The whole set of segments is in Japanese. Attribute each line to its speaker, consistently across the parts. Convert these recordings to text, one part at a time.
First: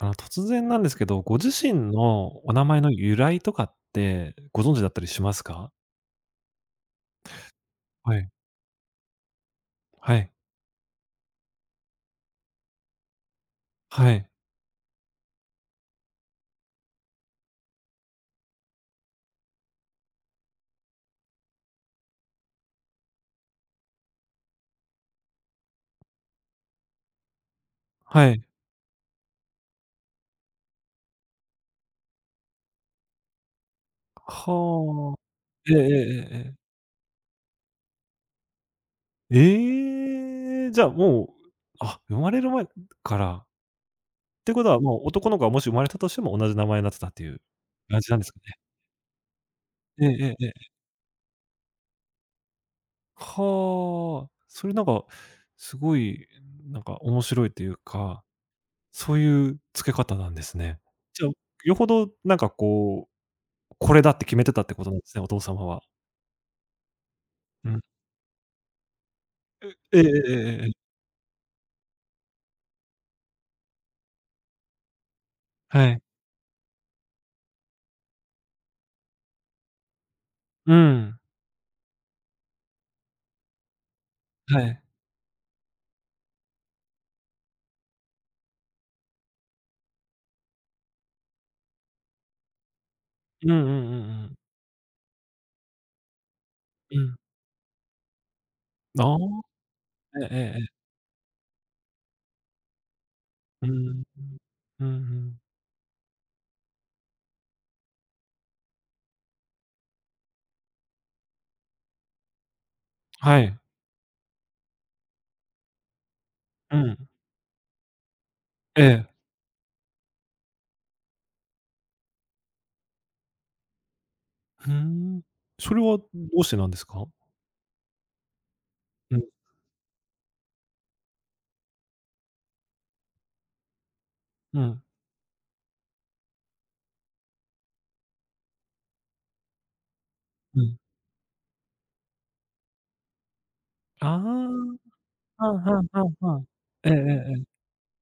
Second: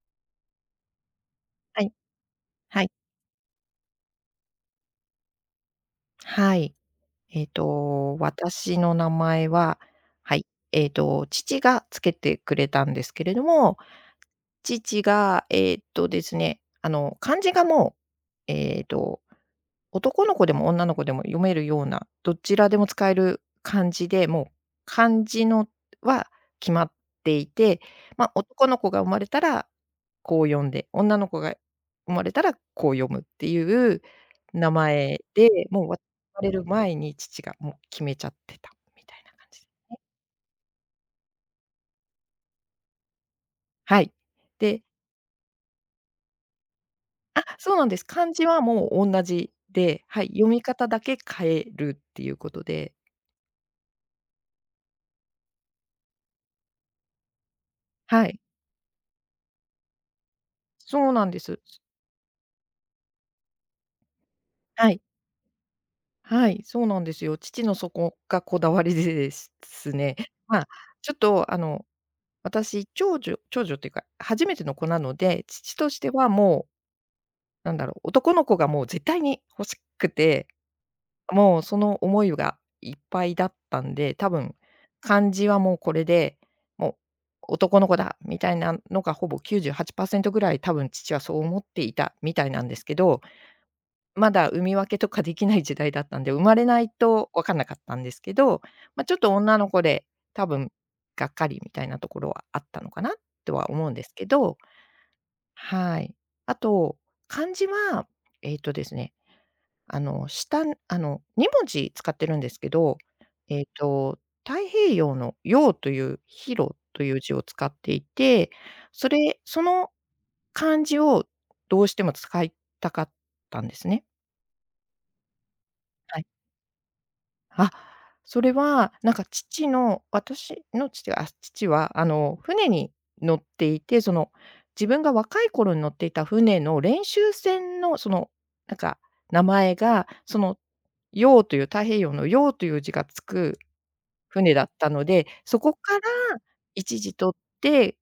Speaker 1: 突然なんですけど、ご自
Speaker 2: は
Speaker 1: 身
Speaker 2: い、
Speaker 1: のお名前
Speaker 2: は
Speaker 1: の
Speaker 2: い、
Speaker 1: 由来とかってご存知だったりしますか？
Speaker 2: はい。
Speaker 1: はい。
Speaker 2: 私の名前は、
Speaker 1: はい。
Speaker 2: はい、父がつけてくれたんですけれども、
Speaker 1: はい。
Speaker 2: 父が、えっとですね、あの、漢字がもう、えっと、男の子でも女の子でも読めるような、どちらでも使える漢字で、もう漢字のは決まっていて、ま
Speaker 1: は
Speaker 2: あ、
Speaker 1: い。
Speaker 2: 男の子が生まれたらこう呼んで、女の子が生まれたらこう読むっていう名
Speaker 1: はあ。
Speaker 2: 前で、
Speaker 1: えええ
Speaker 2: もうわ
Speaker 1: え
Speaker 2: 生まれ
Speaker 1: え
Speaker 2: る
Speaker 1: え。
Speaker 2: 前に父がもう決めちゃってたみたいな感じ。
Speaker 1: ええ！じゃあ、もう、あ、生まれる前から。
Speaker 2: はい。
Speaker 1: ってことは
Speaker 2: で
Speaker 1: もう男の子がもし生まれたとしても同じ名前になってたっていう
Speaker 2: そうなんで
Speaker 1: 感
Speaker 2: す。
Speaker 1: じなんです
Speaker 2: 漢
Speaker 1: か
Speaker 2: 字
Speaker 1: ね。
Speaker 2: はもう同じで、
Speaker 1: ええ
Speaker 2: はい、
Speaker 1: えええ
Speaker 2: 読み
Speaker 1: え。
Speaker 2: 方だけ変えるっていうことで、
Speaker 1: はあ。それなんか、すごい、面白いというか
Speaker 2: はい、
Speaker 1: そういう付け方なんですね。
Speaker 2: そう
Speaker 1: じ
Speaker 2: な
Speaker 1: ゃあ、
Speaker 2: んです。
Speaker 1: よほどこれだって決めてたってこと
Speaker 2: は
Speaker 1: なん
Speaker 2: い、
Speaker 1: ですね、お父様は。
Speaker 2: はい、そうなんですよ。父
Speaker 1: う
Speaker 2: の
Speaker 1: ん。
Speaker 2: そこがこだわりでです
Speaker 1: えええええ
Speaker 2: ね、ま
Speaker 1: ええ
Speaker 2: あ、
Speaker 1: え。
Speaker 2: ちょっとあの、私長女っていうか初めての子なので、父
Speaker 1: は
Speaker 2: とし
Speaker 1: い。
Speaker 2: てはもうなんだろう、男の子がもう絶対に欲しくて、
Speaker 1: うん。
Speaker 2: もうその思いがいっぱいだったんで、多分
Speaker 1: はい。
Speaker 2: 漢字はもうこれで、もう男の子だみたいなのがほぼ98%ぐらい多分父はそう思っていたみたいなんですけど、
Speaker 1: うんうんうんう
Speaker 2: ま
Speaker 1: ん。
Speaker 2: だ産み分けとかできない時代だったんで、生まれない
Speaker 1: うん。
Speaker 2: と分かんなかったんですけど、まあ、ち
Speaker 1: あ
Speaker 2: ょ
Speaker 1: あ、
Speaker 2: っと女の子で
Speaker 1: ええええ
Speaker 2: 多
Speaker 1: え
Speaker 2: 分
Speaker 1: え。
Speaker 2: がっかりみたいなところはあったのかなと
Speaker 1: う
Speaker 2: は思うん
Speaker 1: ん。
Speaker 2: ですけど、
Speaker 1: うんうん。
Speaker 2: はい。あと、漢字は、えっとですねあの、下あの、2文字使ってるんですけど、
Speaker 1: はい。
Speaker 2: えっと、太平洋の洋という広
Speaker 1: う
Speaker 2: と
Speaker 1: ん。
Speaker 2: いう字を使っていて、
Speaker 1: ええ。
Speaker 2: その漢字をどうしても使いたかったんですね。
Speaker 1: ふーん。それはど
Speaker 2: はい。
Speaker 1: うしてなんですか？
Speaker 2: あ、それはなん
Speaker 1: うん、
Speaker 2: か私の父はあの、船に乗っていて、その、
Speaker 1: うん、
Speaker 2: 自分が若い頃に乗っていた船の練習船のその、なんか名前が、その、
Speaker 1: うん。
Speaker 2: 洋という太平洋の洋という字がつく船だっ
Speaker 1: あ
Speaker 2: たので、
Speaker 1: あ、は
Speaker 2: そこ
Speaker 1: ん
Speaker 2: から
Speaker 1: はんはんはん。えええ
Speaker 2: 一字
Speaker 1: え
Speaker 2: 取
Speaker 1: ええ。
Speaker 2: って、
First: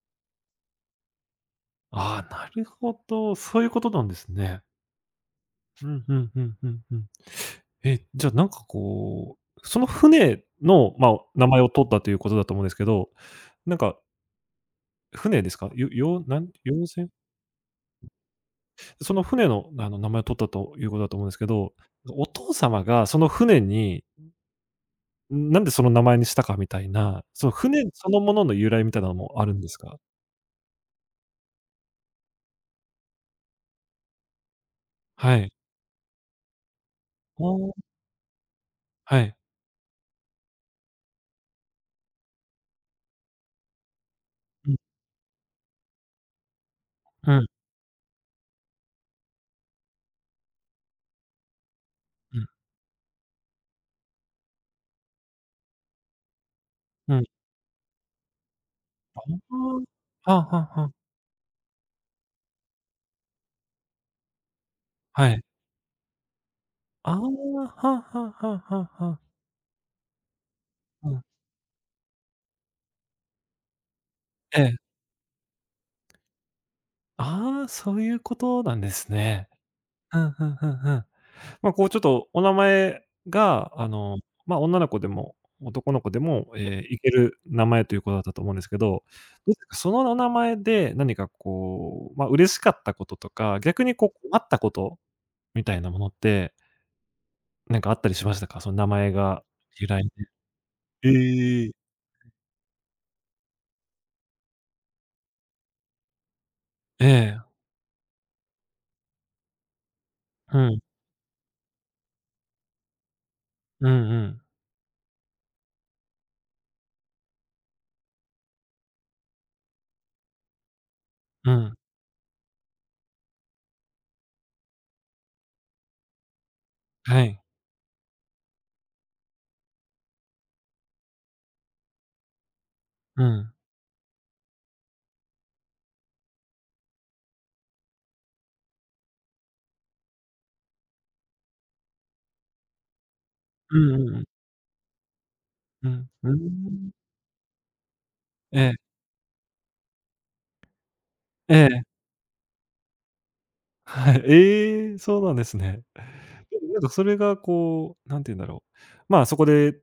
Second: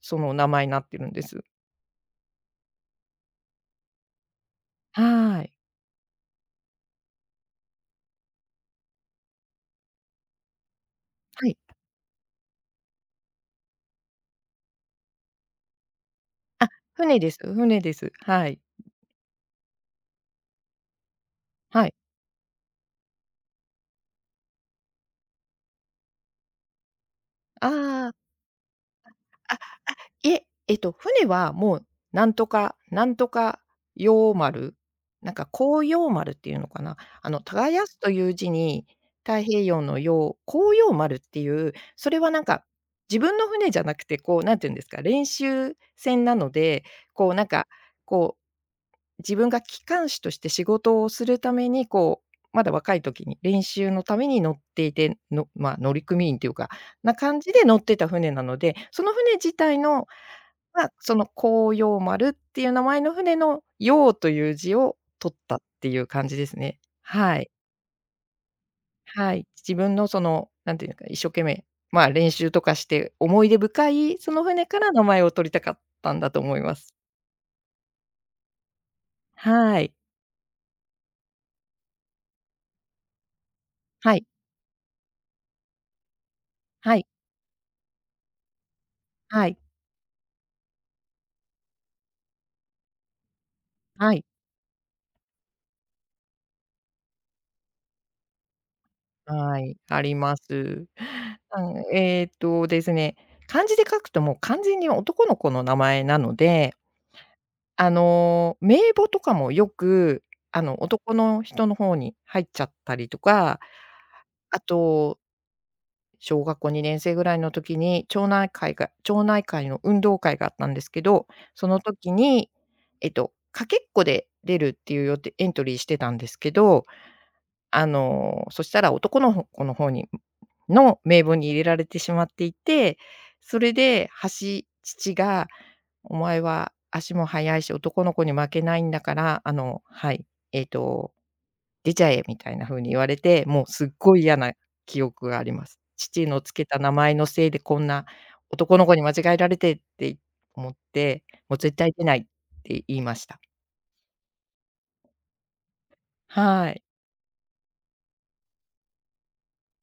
Speaker 2: その名前になってるんです。
Speaker 1: ああ、なるほど、そういうことなんですね。
Speaker 2: はい。
Speaker 1: うん、ふんふんふんふん。え、じゃあその船の、まあ、名
Speaker 2: はい。
Speaker 1: 前を取ったということだと思うんですけど、なんか船ですか？よようなん
Speaker 2: あ、
Speaker 1: 洋船？
Speaker 2: 船です。はい。
Speaker 1: その船の、名前を取ったということだと思うんですけど、
Speaker 2: はい。
Speaker 1: お父様がその船に、なんでその名前にしたかみたいな、その船そ
Speaker 2: ああ。
Speaker 1: のものの由来みたいなのもあるんですか？
Speaker 2: いえ、船はもう、なんとかなんとか陽丸、なん
Speaker 1: は
Speaker 2: か
Speaker 1: い。
Speaker 2: 紅葉丸っていうのかな。あの、
Speaker 1: あ
Speaker 2: 耕
Speaker 1: あ、
Speaker 2: すという字に、
Speaker 1: はい。
Speaker 2: 太平洋の洋、紅葉丸っていう、それはなんか、自分の船じゃなくて、こう、なんて
Speaker 1: う
Speaker 2: 言うん
Speaker 1: ん、
Speaker 2: ですか、練習船なので、こ
Speaker 1: う
Speaker 2: う、な
Speaker 1: ん、
Speaker 2: んか、こ自分が機関士として仕事をするために、こう、
Speaker 1: うん、
Speaker 2: まだ若い時に練習のために乗っていて、まあ、乗組員というか、
Speaker 1: う
Speaker 2: な
Speaker 1: ん。
Speaker 2: 感じで乗ってた船なので、その船自体の、
Speaker 1: ああ。はあはあは
Speaker 2: ま
Speaker 1: あ。
Speaker 2: あ、その紅葉丸っていう名前の船の「葉という字を
Speaker 1: は
Speaker 2: 取っ
Speaker 1: い。
Speaker 2: たっていう感じですね。
Speaker 1: ああ、は
Speaker 2: はい。
Speaker 1: あはあはあはあはあ。
Speaker 2: はい。自分のその、なんていうのか、
Speaker 1: う
Speaker 2: 一
Speaker 1: ん。
Speaker 2: 生懸命、まあ、練習とかして思い出深い、その
Speaker 1: え
Speaker 2: 船か
Speaker 1: え。
Speaker 2: ら名前を取りたかったんだと思います。
Speaker 1: ああ、そういうことなんですね。
Speaker 2: はい。
Speaker 1: うん、ふんふんふん。ま、こうちょっとお名前が、
Speaker 2: はい。
Speaker 1: ま、女の子でも男の子でも、ええ、
Speaker 2: は
Speaker 1: い
Speaker 2: い。
Speaker 1: ける名前ということだったと思うんですけど、ど
Speaker 2: は
Speaker 1: うで
Speaker 2: い。
Speaker 1: すか、そのお名前で何かこう、ま、嬉しかったこととか、逆にこ
Speaker 2: はい。
Speaker 1: う困ったことみたいなものって、なんかあったりしましたか？その名前が
Speaker 2: はい、
Speaker 1: 由
Speaker 2: あ
Speaker 1: 来
Speaker 2: り
Speaker 1: で。
Speaker 2: ます。あ
Speaker 1: ええ。
Speaker 2: ん、えっとですね、漢字で書くともう完全に男の子の名前なので、
Speaker 1: ええ。
Speaker 2: あの、名簿とかもよく、
Speaker 1: う
Speaker 2: あ
Speaker 1: ん。
Speaker 2: の、男の人の方に入っちゃったりとか、
Speaker 1: うんうん。
Speaker 2: あと、小学校2年生ぐらいの時に、町内会の運動会があったんですけど、
Speaker 1: う
Speaker 2: そ
Speaker 1: ん。
Speaker 2: の時に、かけっこで出るっていうよてエントリーしてたんですけど、
Speaker 1: はい。
Speaker 2: あの、そしたら男の子の方にの名簿に入れられてしまっていて、
Speaker 1: うん。
Speaker 2: それで父が「お前は足も速いし、男の子に負けないんだから、あの、はい、えっと、出ちゃえ」みたいな風に言われて、もう
Speaker 1: う
Speaker 2: すっ
Speaker 1: んうん
Speaker 2: ご
Speaker 1: う
Speaker 2: い
Speaker 1: ん。
Speaker 2: 嫌な記憶があります。
Speaker 1: うん。
Speaker 2: 父
Speaker 1: うー
Speaker 2: のつけた
Speaker 1: ん。
Speaker 2: 名前のせいでこんな
Speaker 1: え
Speaker 2: 男の子
Speaker 1: え。
Speaker 2: に間違えられてって思って、
Speaker 1: え
Speaker 2: もう絶
Speaker 1: え。
Speaker 2: 対出ないって言いました。
Speaker 1: はい。ええ、そうなんですね。で
Speaker 2: は
Speaker 1: もなん
Speaker 2: い。
Speaker 1: かそれがこう、なんて言うんだろう。まあ、そこで、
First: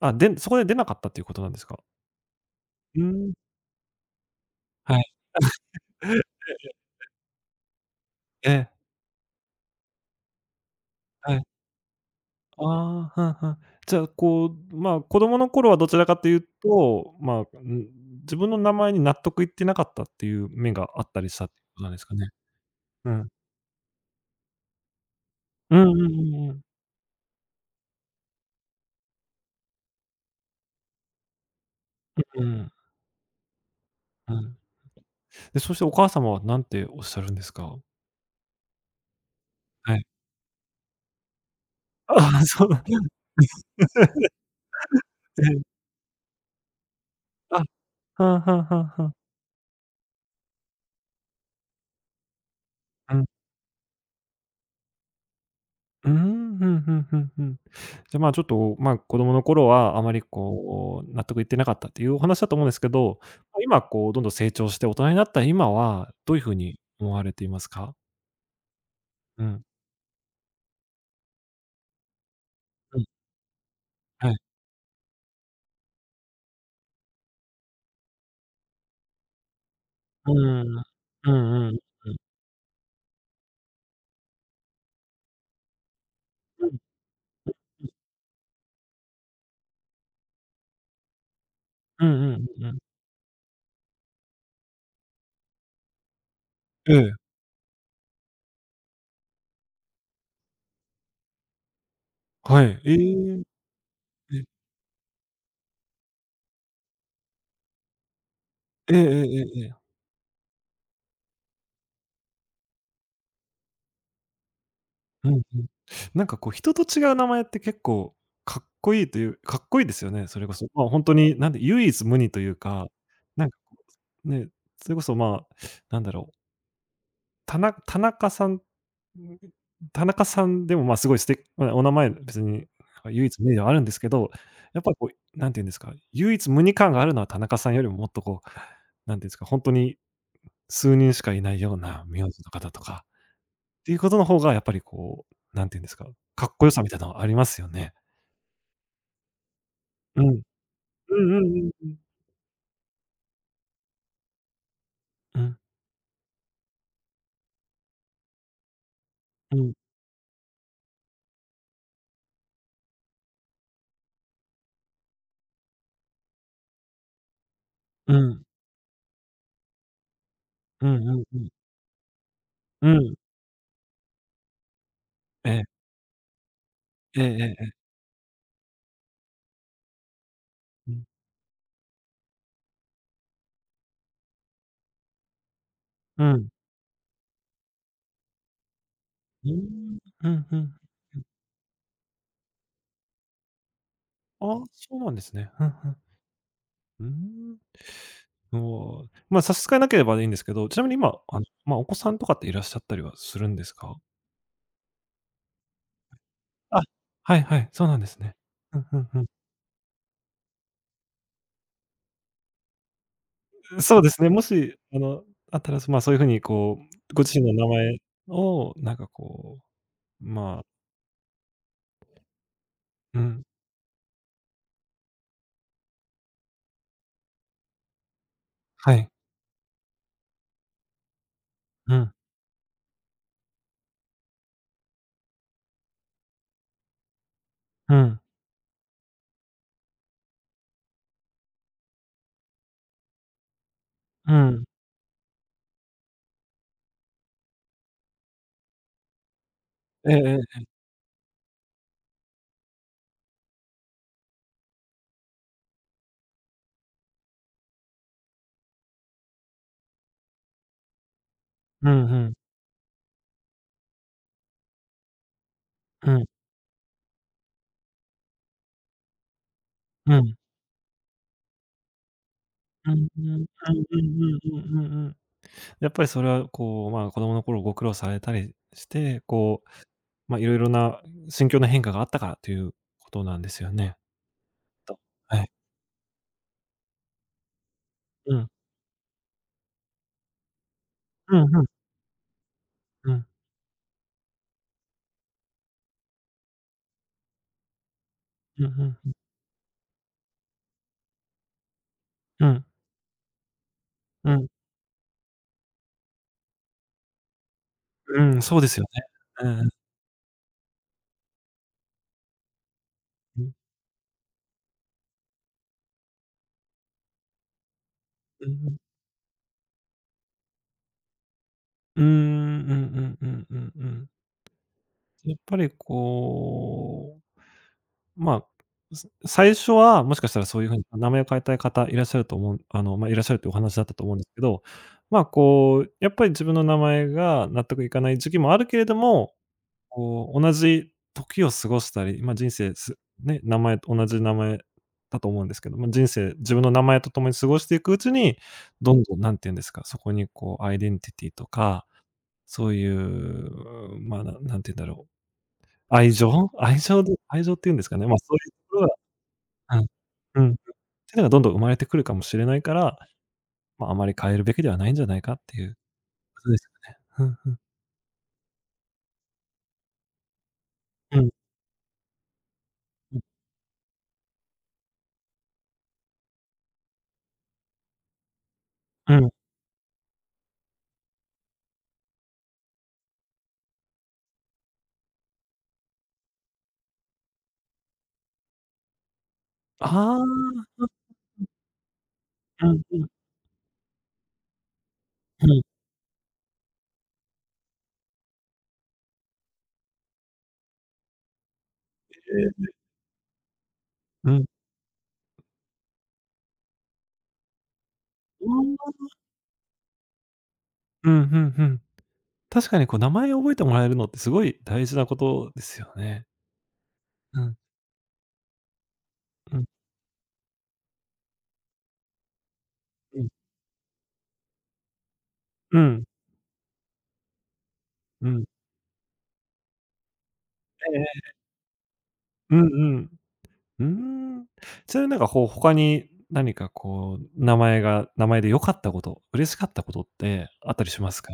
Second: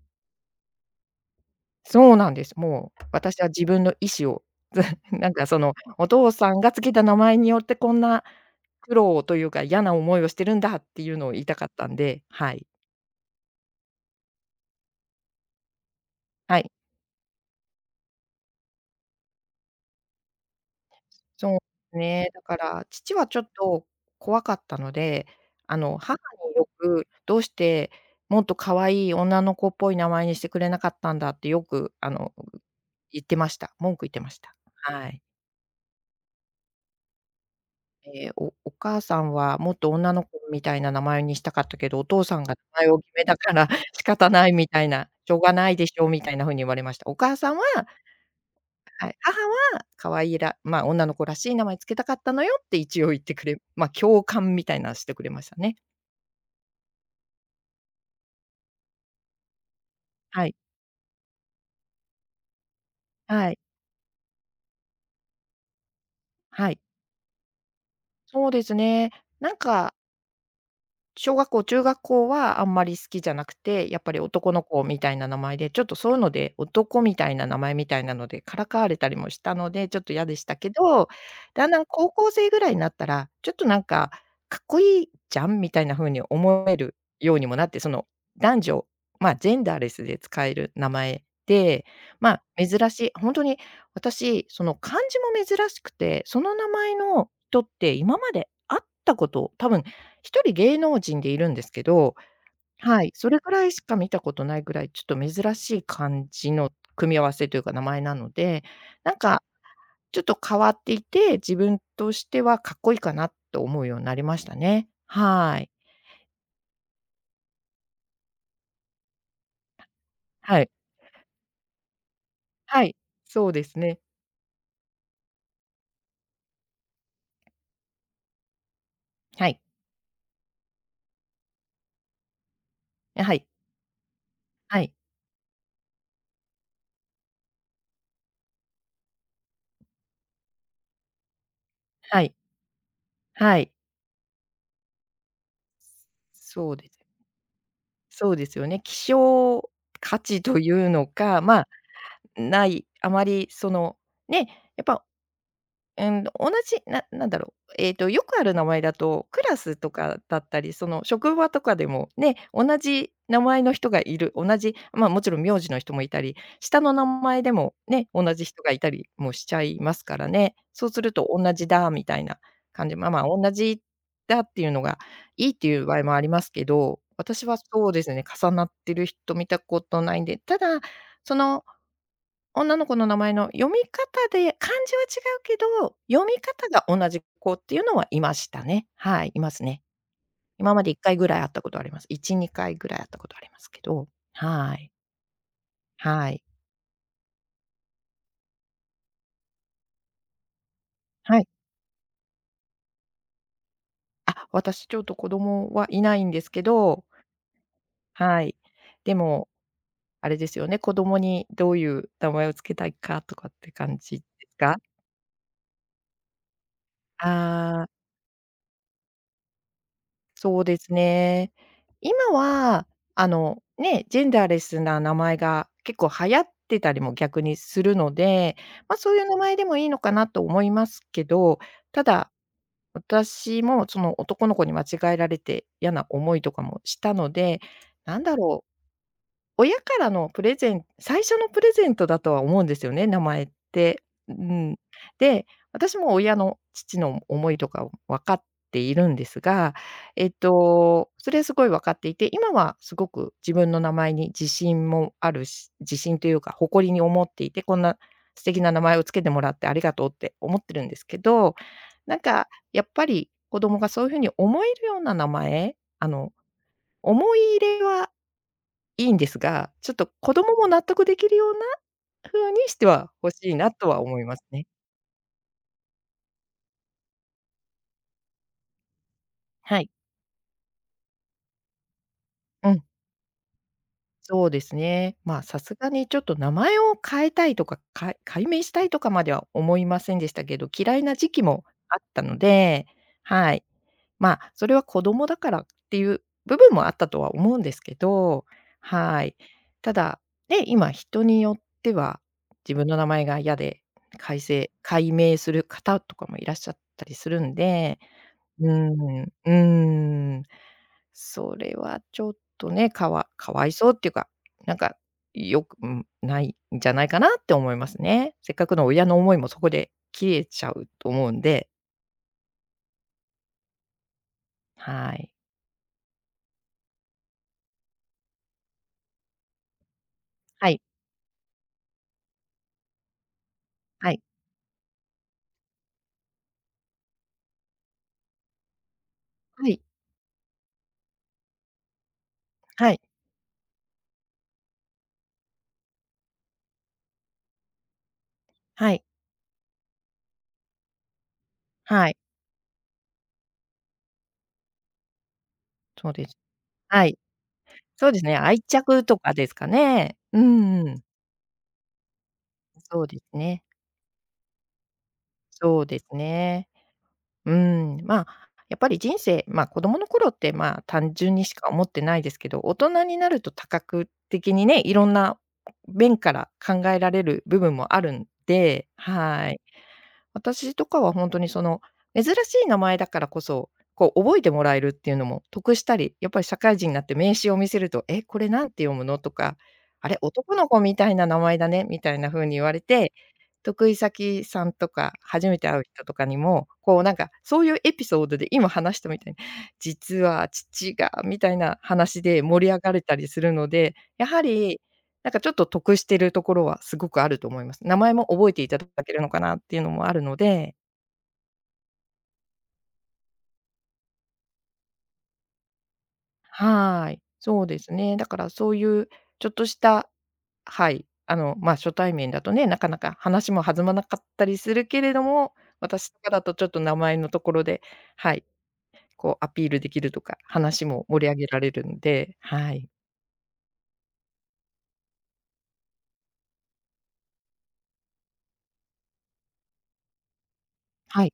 Speaker 1: あ、でそこで出なかったっていうことなんですか？
Speaker 2: そうなんです。も
Speaker 1: うー
Speaker 2: う
Speaker 1: ん、
Speaker 2: 私は自分の意思を、
Speaker 1: は い。
Speaker 2: なんかその、お父さんがつけた名前によってこんな
Speaker 1: ええ、
Speaker 2: 苦労というか、嫌な思いをしてるんだっていうのを
Speaker 1: はい。
Speaker 2: 言いたかったんで、は
Speaker 1: あ
Speaker 2: い。
Speaker 1: あ、はんはん。じゃあ、こう、まあ、子供の頃はどちらかという
Speaker 2: はい。
Speaker 1: と、まあ、ん、自分の名前に納得いってなかったっていう面があったりしたっ
Speaker 2: そう
Speaker 1: て
Speaker 2: で
Speaker 1: ことなん
Speaker 2: す
Speaker 1: ですかね？
Speaker 2: ね、だから
Speaker 1: う
Speaker 2: 父は
Speaker 1: ん。
Speaker 2: ちょっと怖かったので、
Speaker 1: う
Speaker 2: あ
Speaker 1: んう
Speaker 2: の、
Speaker 1: ん
Speaker 2: 母
Speaker 1: うんう
Speaker 2: に
Speaker 1: ん。
Speaker 2: よく「どうしてもっと可愛い女の子っぽい名前にしてくれなかったんだ」ってよく、あの、
Speaker 1: うん
Speaker 2: 言ってました。文句言ってま
Speaker 1: う
Speaker 2: した。
Speaker 1: ん。
Speaker 2: はい。
Speaker 1: で、そしてお母様は何ておっしゃるんですか？
Speaker 2: ええ、お母さんはもっと
Speaker 1: はい。
Speaker 2: 女の子みたいな名前にしたかったけど、お父
Speaker 1: あ
Speaker 2: さん
Speaker 1: あ、
Speaker 2: が
Speaker 1: そうな
Speaker 2: 名
Speaker 1: ん
Speaker 2: 前
Speaker 1: で
Speaker 2: を
Speaker 1: す。
Speaker 2: 決めたから 仕方 ないみたいな、しょう
Speaker 1: え
Speaker 2: が
Speaker 1: え。
Speaker 2: ないでしょみたいな風に言われました。お母さん
Speaker 1: あ、
Speaker 2: は
Speaker 1: はんはんはんは
Speaker 2: は
Speaker 1: ん。
Speaker 2: い、母は可愛いらまあ、女の子らしい名前つけたかったのよって一応
Speaker 1: う
Speaker 2: 言っ
Speaker 1: ん。
Speaker 2: てくれま、共感みたいなしてくれましたね。
Speaker 1: うーん、ふんふんふんふん。じゃ、まあ、ちょっと、まあ、子供の頃はあまり
Speaker 2: はい。
Speaker 1: こう、納得いってなかったっていうお話だと思うんですけど、
Speaker 2: はい。
Speaker 1: ま、今こうどんどん成長して大人になった今は、どういう風
Speaker 2: は
Speaker 1: に
Speaker 2: い。
Speaker 1: 思われていますか？
Speaker 2: そうですね。
Speaker 1: う
Speaker 2: なん
Speaker 1: ん。
Speaker 2: か小学校、中学校はあんまり
Speaker 1: うん。
Speaker 2: 好きじゃなくて、やっぱり
Speaker 1: はい。
Speaker 2: 男の子みたいな名前で、ちょっとそういうので、男みたいな名前みたいなのでからかわれたりもしたので、ちょっと嫌
Speaker 1: う
Speaker 2: でした
Speaker 1: ー
Speaker 2: け
Speaker 1: ん。
Speaker 2: ど、
Speaker 1: うんう
Speaker 2: だ
Speaker 1: んう
Speaker 2: ん
Speaker 1: ん
Speaker 2: だん
Speaker 1: う
Speaker 2: 高
Speaker 1: ん。
Speaker 2: 校生ぐらいになったら、ちょっとなんか、かっこいいじゃんみたいな風に思
Speaker 1: うん。
Speaker 2: えるようにもなって、その男女、ま、ジェンダーレスで使える名前で、
Speaker 1: うんう
Speaker 2: ま、
Speaker 1: んうんうん。
Speaker 2: 珍しい、本当に私、その漢字も珍しくて、その名
Speaker 1: え
Speaker 2: 前
Speaker 1: え、
Speaker 2: の人って今まで会ったこと、多分一人芸能人でいるんですけど、
Speaker 1: はい。え
Speaker 2: はい、それ
Speaker 1: え。
Speaker 2: ぐらいしか見たこ
Speaker 1: え。
Speaker 2: とないぐらい、ちょっと珍しい感じの組み合わせというか、名前なので、
Speaker 1: ええ
Speaker 2: なん
Speaker 1: えええ
Speaker 2: か
Speaker 1: えええ。
Speaker 2: ちょっと変わっていて、自分としてはかっこいいかなと思うようになりましたね。
Speaker 1: うんう
Speaker 2: は
Speaker 1: ん。
Speaker 2: い。
Speaker 1: なんかこう人と違う名前って結構かっこいいというかっこいいですよね、それこ
Speaker 2: は
Speaker 1: そ。
Speaker 2: い。
Speaker 1: まあ、本当になんで唯一無二という
Speaker 2: は
Speaker 1: か、
Speaker 2: い。
Speaker 1: な
Speaker 2: そ
Speaker 1: ん
Speaker 2: う
Speaker 1: か
Speaker 2: で
Speaker 1: こ
Speaker 2: すね。
Speaker 1: う、ね、それこそまあ、なんだろう、田中田中さん
Speaker 2: はい。
Speaker 1: 田中さんでもまあすごい素敵ま、お名前別に唯
Speaker 2: は
Speaker 1: 一
Speaker 2: い。
Speaker 1: 無二ではあるんですけど、や
Speaker 2: は
Speaker 1: っぱ
Speaker 2: い。
Speaker 1: りこう、なんて言うんですか、唯一無二感があるのは田中さんよりももっとこう、なんて言うんですか、本当に数人しかいないような名
Speaker 2: はい。
Speaker 1: 字の方とか
Speaker 2: はい。
Speaker 1: ていうことの方がやっぱりこう、なんていうんですか、かっこよ
Speaker 2: そう
Speaker 1: さ
Speaker 2: で
Speaker 1: みた
Speaker 2: す。
Speaker 1: いなのはありますよね。
Speaker 2: そうですよね。希少価
Speaker 1: うん。
Speaker 2: 値というの
Speaker 1: うん
Speaker 2: か、
Speaker 1: う
Speaker 2: まあ、
Speaker 1: んうん
Speaker 2: ない、あまりその、ね、やっぱ
Speaker 1: うん。
Speaker 2: うん、同じ、ななんだろう、よくある名前だと、ク
Speaker 1: う
Speaker 2: ラ
Speaker 1: ん、うん、
Speaker 2: スとかだったり、その職場とかでも、ね、同じ名前の人がいる、同じ、ま、もちろん名字の人もいたり、下の名前でもね、
Speaker 1: う
Speaker 2: 同
Speaker 1: ん、
Speaker 2: じ人がいたりもしちゃいますからね。
Speaker 1: う
Speaker 2: そう
Speaker 1: ん
Speaker 2: する
Speaker 1: うん
Speaker 2: と
Speaker 1: うん。
Speaker 2: 同じだみたいな
Speaker 1: う
Speaker 2: 感じ、まあ
Speaker 1: ん。
Speaker 2: ま、あ同じだっていうのがいいっ
Speaker 1: え
Speaker 2: てい
Speaker 1: え
Speaker 2: う場合もありますけど、
Speaker 1: えええ
Speaker 2: 私
Speaker 1: え
Speaker 2: は
Speaker 1: ええ、
Speaker 2: そうですね、重なってる人見たことないんで、ただ、
Speaker 1: うん。
Speaker 2: その女の子の名前の読み方で、漢字は違うけど、
Speaker 1: う
Speaker 2: 読み
Speaker 1: ん。
Speaker 2: 方が同じ子っていうのはいましたね。はい、い
Speaker 1: う
Speaker 2: ま
Speaker 1: ー
Speaker 2: すね。
Speaker 1: ん、うんうんうんうんう
Speaker 2: 今
Speaker 1: ん
Speaker 2: まで1回ぐらい会ったことあります。1、2回ぐらい会ったことありますけど、
Speaker 1: ああ、
Speaker 2: はい。
Speaker 1: そうなんですね。ふんふん。
Speaker 2: はい。
Speaker 1: うーん。おお、ま、差し支えなければでいいんですけど、ちなみに今、
Speaker 2: はい。
Speaker 1: ま、お子さんとかっていらっしゃったりはするんですか？
Speaker 2: あ、私ちょっと子供はいないんですけ
Speaker 1: あ、
Speaker 2: ど、
Speaker 1: はいはい、そうなんですね。
Speaker 2: はい。
Speaker 1: ふんふん
Speaker 2: で
Speaker 1: ふん。
Speaker 2: も、あれですよね、子供にどういう名前をつけたいかとかって
Speaker 1: うそ
Speaker 2: 感
Speaker 1: うで
Speaker 2: じ
Speaker 1: す
Speaker 2: で
Speaker 1: ね、も
Speaker 2: す
Speaker 1: し、
Speaker 2: か？
Speaker 1: あったら、そま、そういう風にこう、ご自身の名
Speaker 2: あ
Speaker 1: 前
Speaker 2: あ。
Speaker 1: をなんかこうま
Speaker 2: そ
Speaker 1: あ、
Speaker 2: うですね。今は、
Speaker 1: う
Speaker 2: あ
Speaker 1: ん、
Speaker 2: の、ね、ジェンダーレスな名前が結構流行ってたりも逆にするので、
Speaker 1: は
Speaker 2: ま、
Speaker 1: い。
Speaker 2: そういう名前でもいいのかなと思いますけど、
Speaker 1: う
Speaker 2: た
Speaker 1: ん、
Speaker 2: だ、私もその男の子に間違えられて嫌な思いとかもしたので、
Speaker 1: う
Speaker 2: な
Speaker 1: ん、
Speaker 2: んだろう、親からのプレゼン最初のプレゼントだとは思うんですよね、名前って。
Speaker 1: う
Speaker 2: う
Speaker 1: ん。
Speaker 2: ん。で、私も親の父の思いとかを分かっているんですが、
Speaker 1: ええええ。
Speaker 2: それはすごい分かっていて、今はすごく自分の名前に自信もあるし自信というか誇りに思っていて、こんな素敵な名前をつけてもらってありがとうって思ってるんですけど、
Speaker 1: うん
Speaker 2: な
Speaker 1: う
Speaker 2: ん
Speaker 1: ん、
Speaker 2: かやっぱり子供がそういうふうに思えるような名前、
Speaker 1: うん、うん。
Speaker 2: 思い入れはいいんですが、ちょっと
Speaker 1: う
Speaker 2: 子
Speaker 1: ん
Speaker 2: 供も納得できるような風にして
Speaker 1: うん、
Speaker 2: は
Speaker 1: うん
Speaker 2: 欲しいな
Speaker 1: うん
Speaker 2: と
Speaker 1: う
Speaker 2: は思いま
Speaker 1: ん
Speaker 2: す
Speaker 1: う
Speaker 2: ね。
Speaker 1: んうんうん。やっぱりそれはこう、まあ、子供の頃ご苦労されたりして、こう、
Speaker 2: はい。
Speaker 1: ま、色々な心境の変化があったからとい
Speaker 2: う
Speaker 1: う
Speaker 2: ん、
Speaker 1: ことなんですよね？
Speaker 2: そうです
Speaker 1: と、
Speaker 2: ね。
Speaker 1: は
Speaker 2: まあ、
Speaker 1: い。
Speaker 2: さすがにちょっと名前を変えたいとか、
Speaker 1: うん。
Speaker 2: 改名したいとかまでは思いませんでしたけど、嫌いな時
Speaker 1: う
Speaker 2: 期
Speaker 1: んう
Speaker 2: も
Speaker 1: ん、
Speaker 2: あったので、
Speaker 1: うん、
Speaker 2: はい。まあ、それは子供だからっていう部分もあったとは思うんですけど、
Speaker 1: うんうんうん、
Speaker 2: はい。ただ、ね、今人によっては、
Speaker 1: うん、
Speaker 2: 自分の名前が嫌で、
Speaker 1: う
Speaker 2: 改名する方とかもいらっしゃったりするんで、
Speaker 1: ん、うん、そう
Speaker 2: う
Speaker 1: で
Speaker 2: ー
Speaker 1: すよね。
Speaker 2: ん、う
Speaker 1: う
Speaker 2: ー
Speaker 1: んうん
Speaker 2: ん、それはちょっとね、
Speaker 1: うん、
Speaker 2: かわいそうっていうか、なんか、良く、うん、ないんじゃないかなって思いますね。
Speaker 1: うん
Speaker 2: せっか
Speaker 1: うん。
Speaker 2: くの親の思いもそこで切れちゃうと思うんで、
Speaker 1: うーん、うんうんうんうんうん。
Speaker 2: はい。
Speaker 1: やっぱりこうまあ、す最初は、もしかしたらそういう
Speaker 2: は
Speaker 1: 風
Speaker 2: い、
Speaker 1: に名前を変えたい方いらっしゃると思うま、いらっしゃるってお話だったと思
Speaker 2: は
Speaker 1: うん
Speaker 2: い、
Speaker 1: ですけど、まあ、こう、やっぱり自分の名前が納得いかない時期もあるけれども、
Speaker 2: はい、
Speaker 1: こう、同じ時を過ごしたり、ま、人生
Speaker 2: は
Speaker 1: す
Speaker 2: い。
Speaker 1: ね、名前名前だと思うんですけど、ま、人生、自分の名前と共に過ごしていくうちに、
Speaker 2: は
Speaker 1: どん
Speaker 2: い。
Speaker 1: どん何て言うんですか、そこにこうアイデンティティとか、
Speaker 2: はい。
Speaker 1: そういう、ま、何て言うんだろう、
Speaker 2: そうです。はい。
Speaker 1: 愛情っていうんですかね、
Speaker 2: そう
Speaker 1: ま、
Speaker 2: です
Speaker 1: そう
Speaker 2: ね、
Speaker 1: いうと
Speaker 2: 愛
Speaker 1: ころが
Speaker 2: 着とかですか
Speaker 1: うん。
Speaker 2: ね。う
Speaker 1: うん。て
Speaker 2: んうん。
Speaker 1: いうのがどんどん生まれてくるかもしれないから、
Speaker 2: そうですね。
Speaker 1: ま、あまり変えるべきではないんじゃないかっていう
Speaker 2: そうです
Speaker 1: ことです
Speaker 2: ね。
Speaker 1: よね。ふんふ
Speaker 2: う
Speaker 1: ん。
Speaker 2: ん、まあ、やっぱり人生、まあ、子供の頃って、まあ、単
Speaker 1: うん、
Speaker 2: 純にしか思ってないですけど、大人に
Speaker 1: う
Speaker 2: なると多角的にね、いろんな面から考えられる部分もあるんで、
Speaker 1: ん、うん。
Speaker 2: はい。私とかは本当にその、珍しい名前だからこそ、こう覚えてもらえるっていうのも得したり、やっぱり社会人になって名刺を見せると、「え、これなんて読むの？」とか、「あれ、
Speaker 1: あ
Speaker 2: 男の子
Speaker 1: あ、う
Speaker 2: みたいな名前だね」みたいな風に言
Speaker 1: ん
Speaker 2: われ
Speaker 1: うん、うん。
Speaker 2: て、得意先さんとか、
Speaker 1: う
Speaker 2: 初め
Speaker 1: ん。
Speaker 2: て会う人とかにも、こうなんか、そういうエピソードで今話したみたいに、実は父がみたいな話で盛り上がれたりするので、や
Speaker 1: う
Speaker 2: はり、なんかちょっと得してるところはすごくあると思います。名前も覚えていただ
Speaker 1: ん、
Speaker 2: けるのかなっていうのもあるので、
Speaker 1: ふんふん。確かにこう名前を覚えてもらえるのってすごい大事なことですよね。
Speaker 2: はい、
Speaker 1: うん、
Speaker 2: そうですね。だからそういうちょっ
Speaker 1: うん、
Speaker 2: とした、はい、ま、初対面だとね、なかなか
Speaker 1: うん。
Speaker 2: 話も弾まなかったりするけれども、
Speaker 1: うん、
Speaker 2: 私とかだとちょっと名前のところで、
Speaker 1: う
Speaker 2: は
Speaker 1: ん。
Speaker 2: い、こうアピールできるとか、話
Speaker 1: え
Speaker 2: も
Speaker 1: え。
Speaker 2: 盛り上げられるんで、
Speaker 1: うん
Speaker 2: はい。
Speaker 1: うん。うーん。それなんかこう、他に何かこう、名前が名前で良かったこと、嬉しかったことってあったりします
Speaker 2: はい。
Speaker 1: か？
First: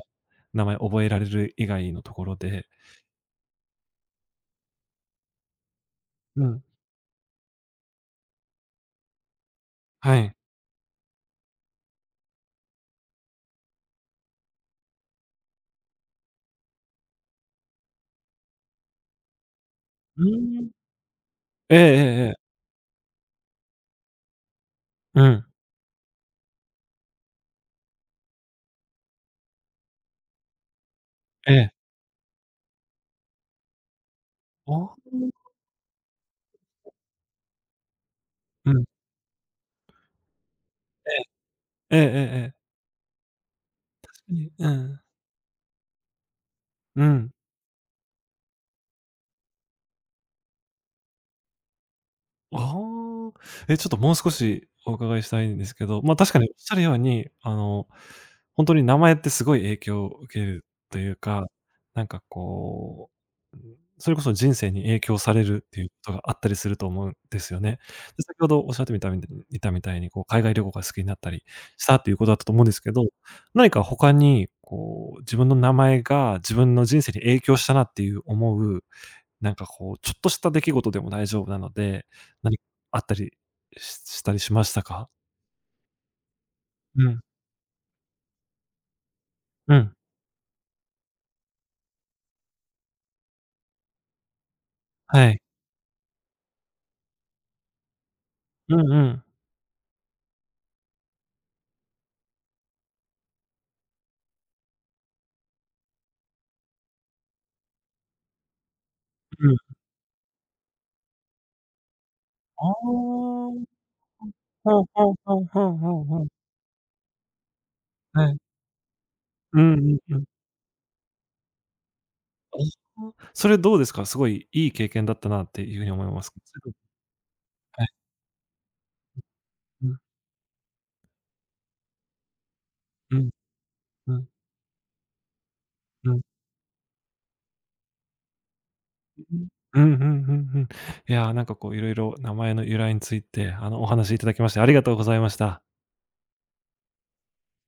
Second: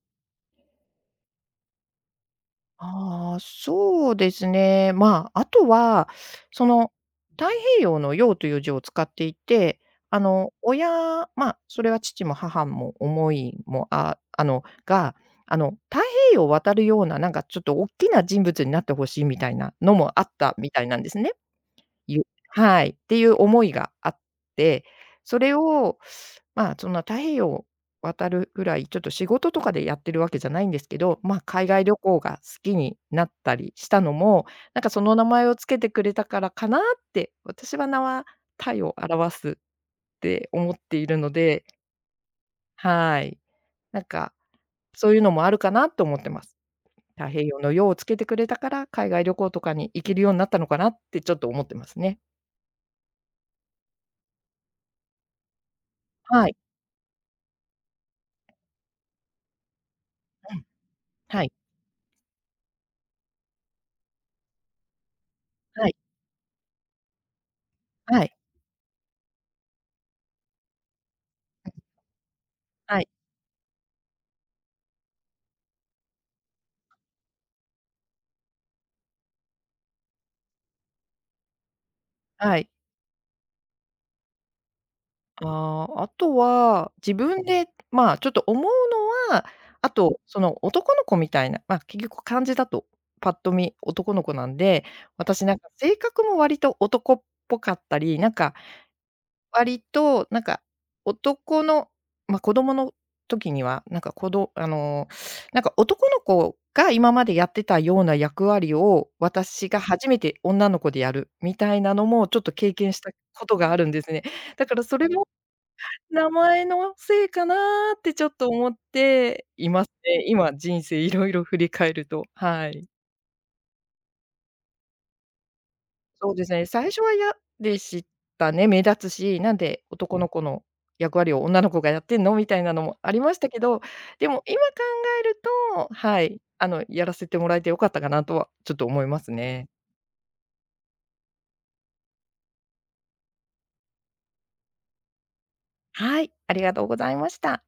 Speaker 1: 名前覚えられる以外のところで。
Speaker 2: ああ、そうですね。まあ、あとは、
Speaker 1: うん。
Speaker 2: その、太平洋の洋という字を使っていて、
Speaker 1: はい。
Speaker 2: まあ、それは父も母も思いも、ああの、が、あの、太平洋を渡るような、なんかちょっと大きな人物になってほしいみたいなのもあ
Speaker 1: う
Speaker 2: っ
Speaker 1: ー
Speaker 2: た
Speaker 1: ん。
Speaker 2: みたいなんですね。
Speaker 1: えええ
Speaker 2: ゆ
Speaker 1: えええ。
Speaker 2: はい。っていう思いがあって、
Speaker 1: う
Speaker 2: そ
Speaker 1: ん。
Speaker 2: れを、まあ、そんな太平洋渡るぐらい、ちょっと仕事とかでやってるわけじゃないんですけど、まあ、
Speaker 1: え
Speaker 2: 海
Speaker 1: え。
Speaker 2: 外旅行が好きになったりしたのも、なんか
Speaker 1: あ
Speaker 2: その名前
Speaker 1: あ。
Speaker 2: をつけてくれたからかなって、私は名は
Speaker 1: う
Speaker 2: タイ
Speaker 1: ん。
Speaker 2: を表すって思ってい
Speaker 1: え
Speaker 2: る
Speaker 1: え。
Speaker 2: ので、
Speaker 1: ええええええ。
Speaker 2: はい。なん
Speaker 1: 確か
Speaker 2: か、
Speaker 1: にうん。
Speaker 2: そういうのもあるかなと思ってます。
Speaker 1: う
Speaker 2: 太
Speaker 1: ん。
Speaker 2: 平洋の洋をつけてくれたから、海外旅行とかに行けるようになったのかなってちょっと思ってますね。
Speaker 1: ああ。え、ちょっともう少しお伺いしたいんですけど、まあ、確かに
Speaker 2: は
Speaker 1: おっ
Speaker 2: い。
Speaker 1: しゃるように、ほんとに名前ってすごい影響を受け
Speaker 2: う
Speaker 1: る
Speaker 2: ん。
Speaker 1: という
Speaker 2: は
Speaker 1: か、
Speaker 2: い。
Speaker 1: なんかこう、うん、それこそ人生に影響されるってい
Speaker 2: は
Speaker 1: う
Speaker 2: い、
Speaker 1: ことがあったりすると思うんですよね。で、
Speaker 2: はい、
Speaker 1: 先ほどおっしゃってみたみたいたみたいに、こう海外旅行が好きになったりしたっていうことだったと思うんですけ
Speaker 2: は
Speaker 1: ど、
Speaker 2: い、
Speaker 1: 何か他にこう、自分の名前が自分の人生に影響したなっていう思うなんかこう、ちょっとした出来事でも大丈夫なので、何
Speaker 2: は
Speaker 1: か
Speaker 2: い。
Speaker 1: あったりしましたか？
Speaker 2: ああ、あとは、
Speaker 1: う
Speaker 2: 自
Speaker 1: ん、
Speaker 2: 分で、まあ、ちょっと思うのは、
Speaker 1: う
Speaker 2: あ
Speaker 1: ん、
Speaker 2: と、その、男の子みたいな、まあ、結局漢字だと、パッと見男の子なんで、
Speaker 1: はい。
Speaker 2: 私なんか性格も割と男っぽかったり、なんか
Speaker 1: うんうん、
Speaker 2: 割となんか、男のまあ、子供の時には、なんか子どなんか男の子が今までやってたような役割を、
Speaker 1: うん。
Speaker 2: 私が初めて女の子でやるみたいなのも、ちょっと
Speaker 1: ああ。
Speaker 2: 経験したことがあるんですね。だか
Speaker 1: ほ
Speaker 2: ら
Speaker 1: う
Speaker 2: それ
Speaker 1: ほう
Speaker 2: も
Speaker 1: ほうほうほうほう。
Speaker 2: 名前のせいかなってち
Speaker 1: は
Speaker 2: ょっ
Speaker 1: い。
Speaker 2: と思って
Speaker 1: う
Speaker 2: い
Speaker 1: んう
Speaker 2: ます
Speaker 1: んう
Speaker 2: ね。
Speaker 1: ん。
Speaker 2: 今人生いろいろ振り返ると、はい。
Speaker 1: ああ、それどうですか？すごいいい経験だったなっていう風に思います。
Speaker 2: そうですね、最 初は嫌で
Speaker 1: はい。
Speaker 2: したね。目立つし、なんで
Speaker 1: うん、
Speaker 2: 男の子の役割を女の子がやってんのみたいなのもあ
Speaker 1: う
Speaker 2: り
Speaker 1: ん、
Speaker 2: ましたけど、
Speaker 1: うん、う
Speaker 2: で
Speaker 1: ん。
Speaker 2: も今考えると、
Speaker 1: うん、
Speaker 2: はい、やらせてもらえてよかったかなとはちょっと思いますね。
Speaker 1: うん、うん、うん。いや、なんかこう色々名前の由来について、お話しいただきましてありがとうございました。
Speaker 2: はい、ありがとうございました。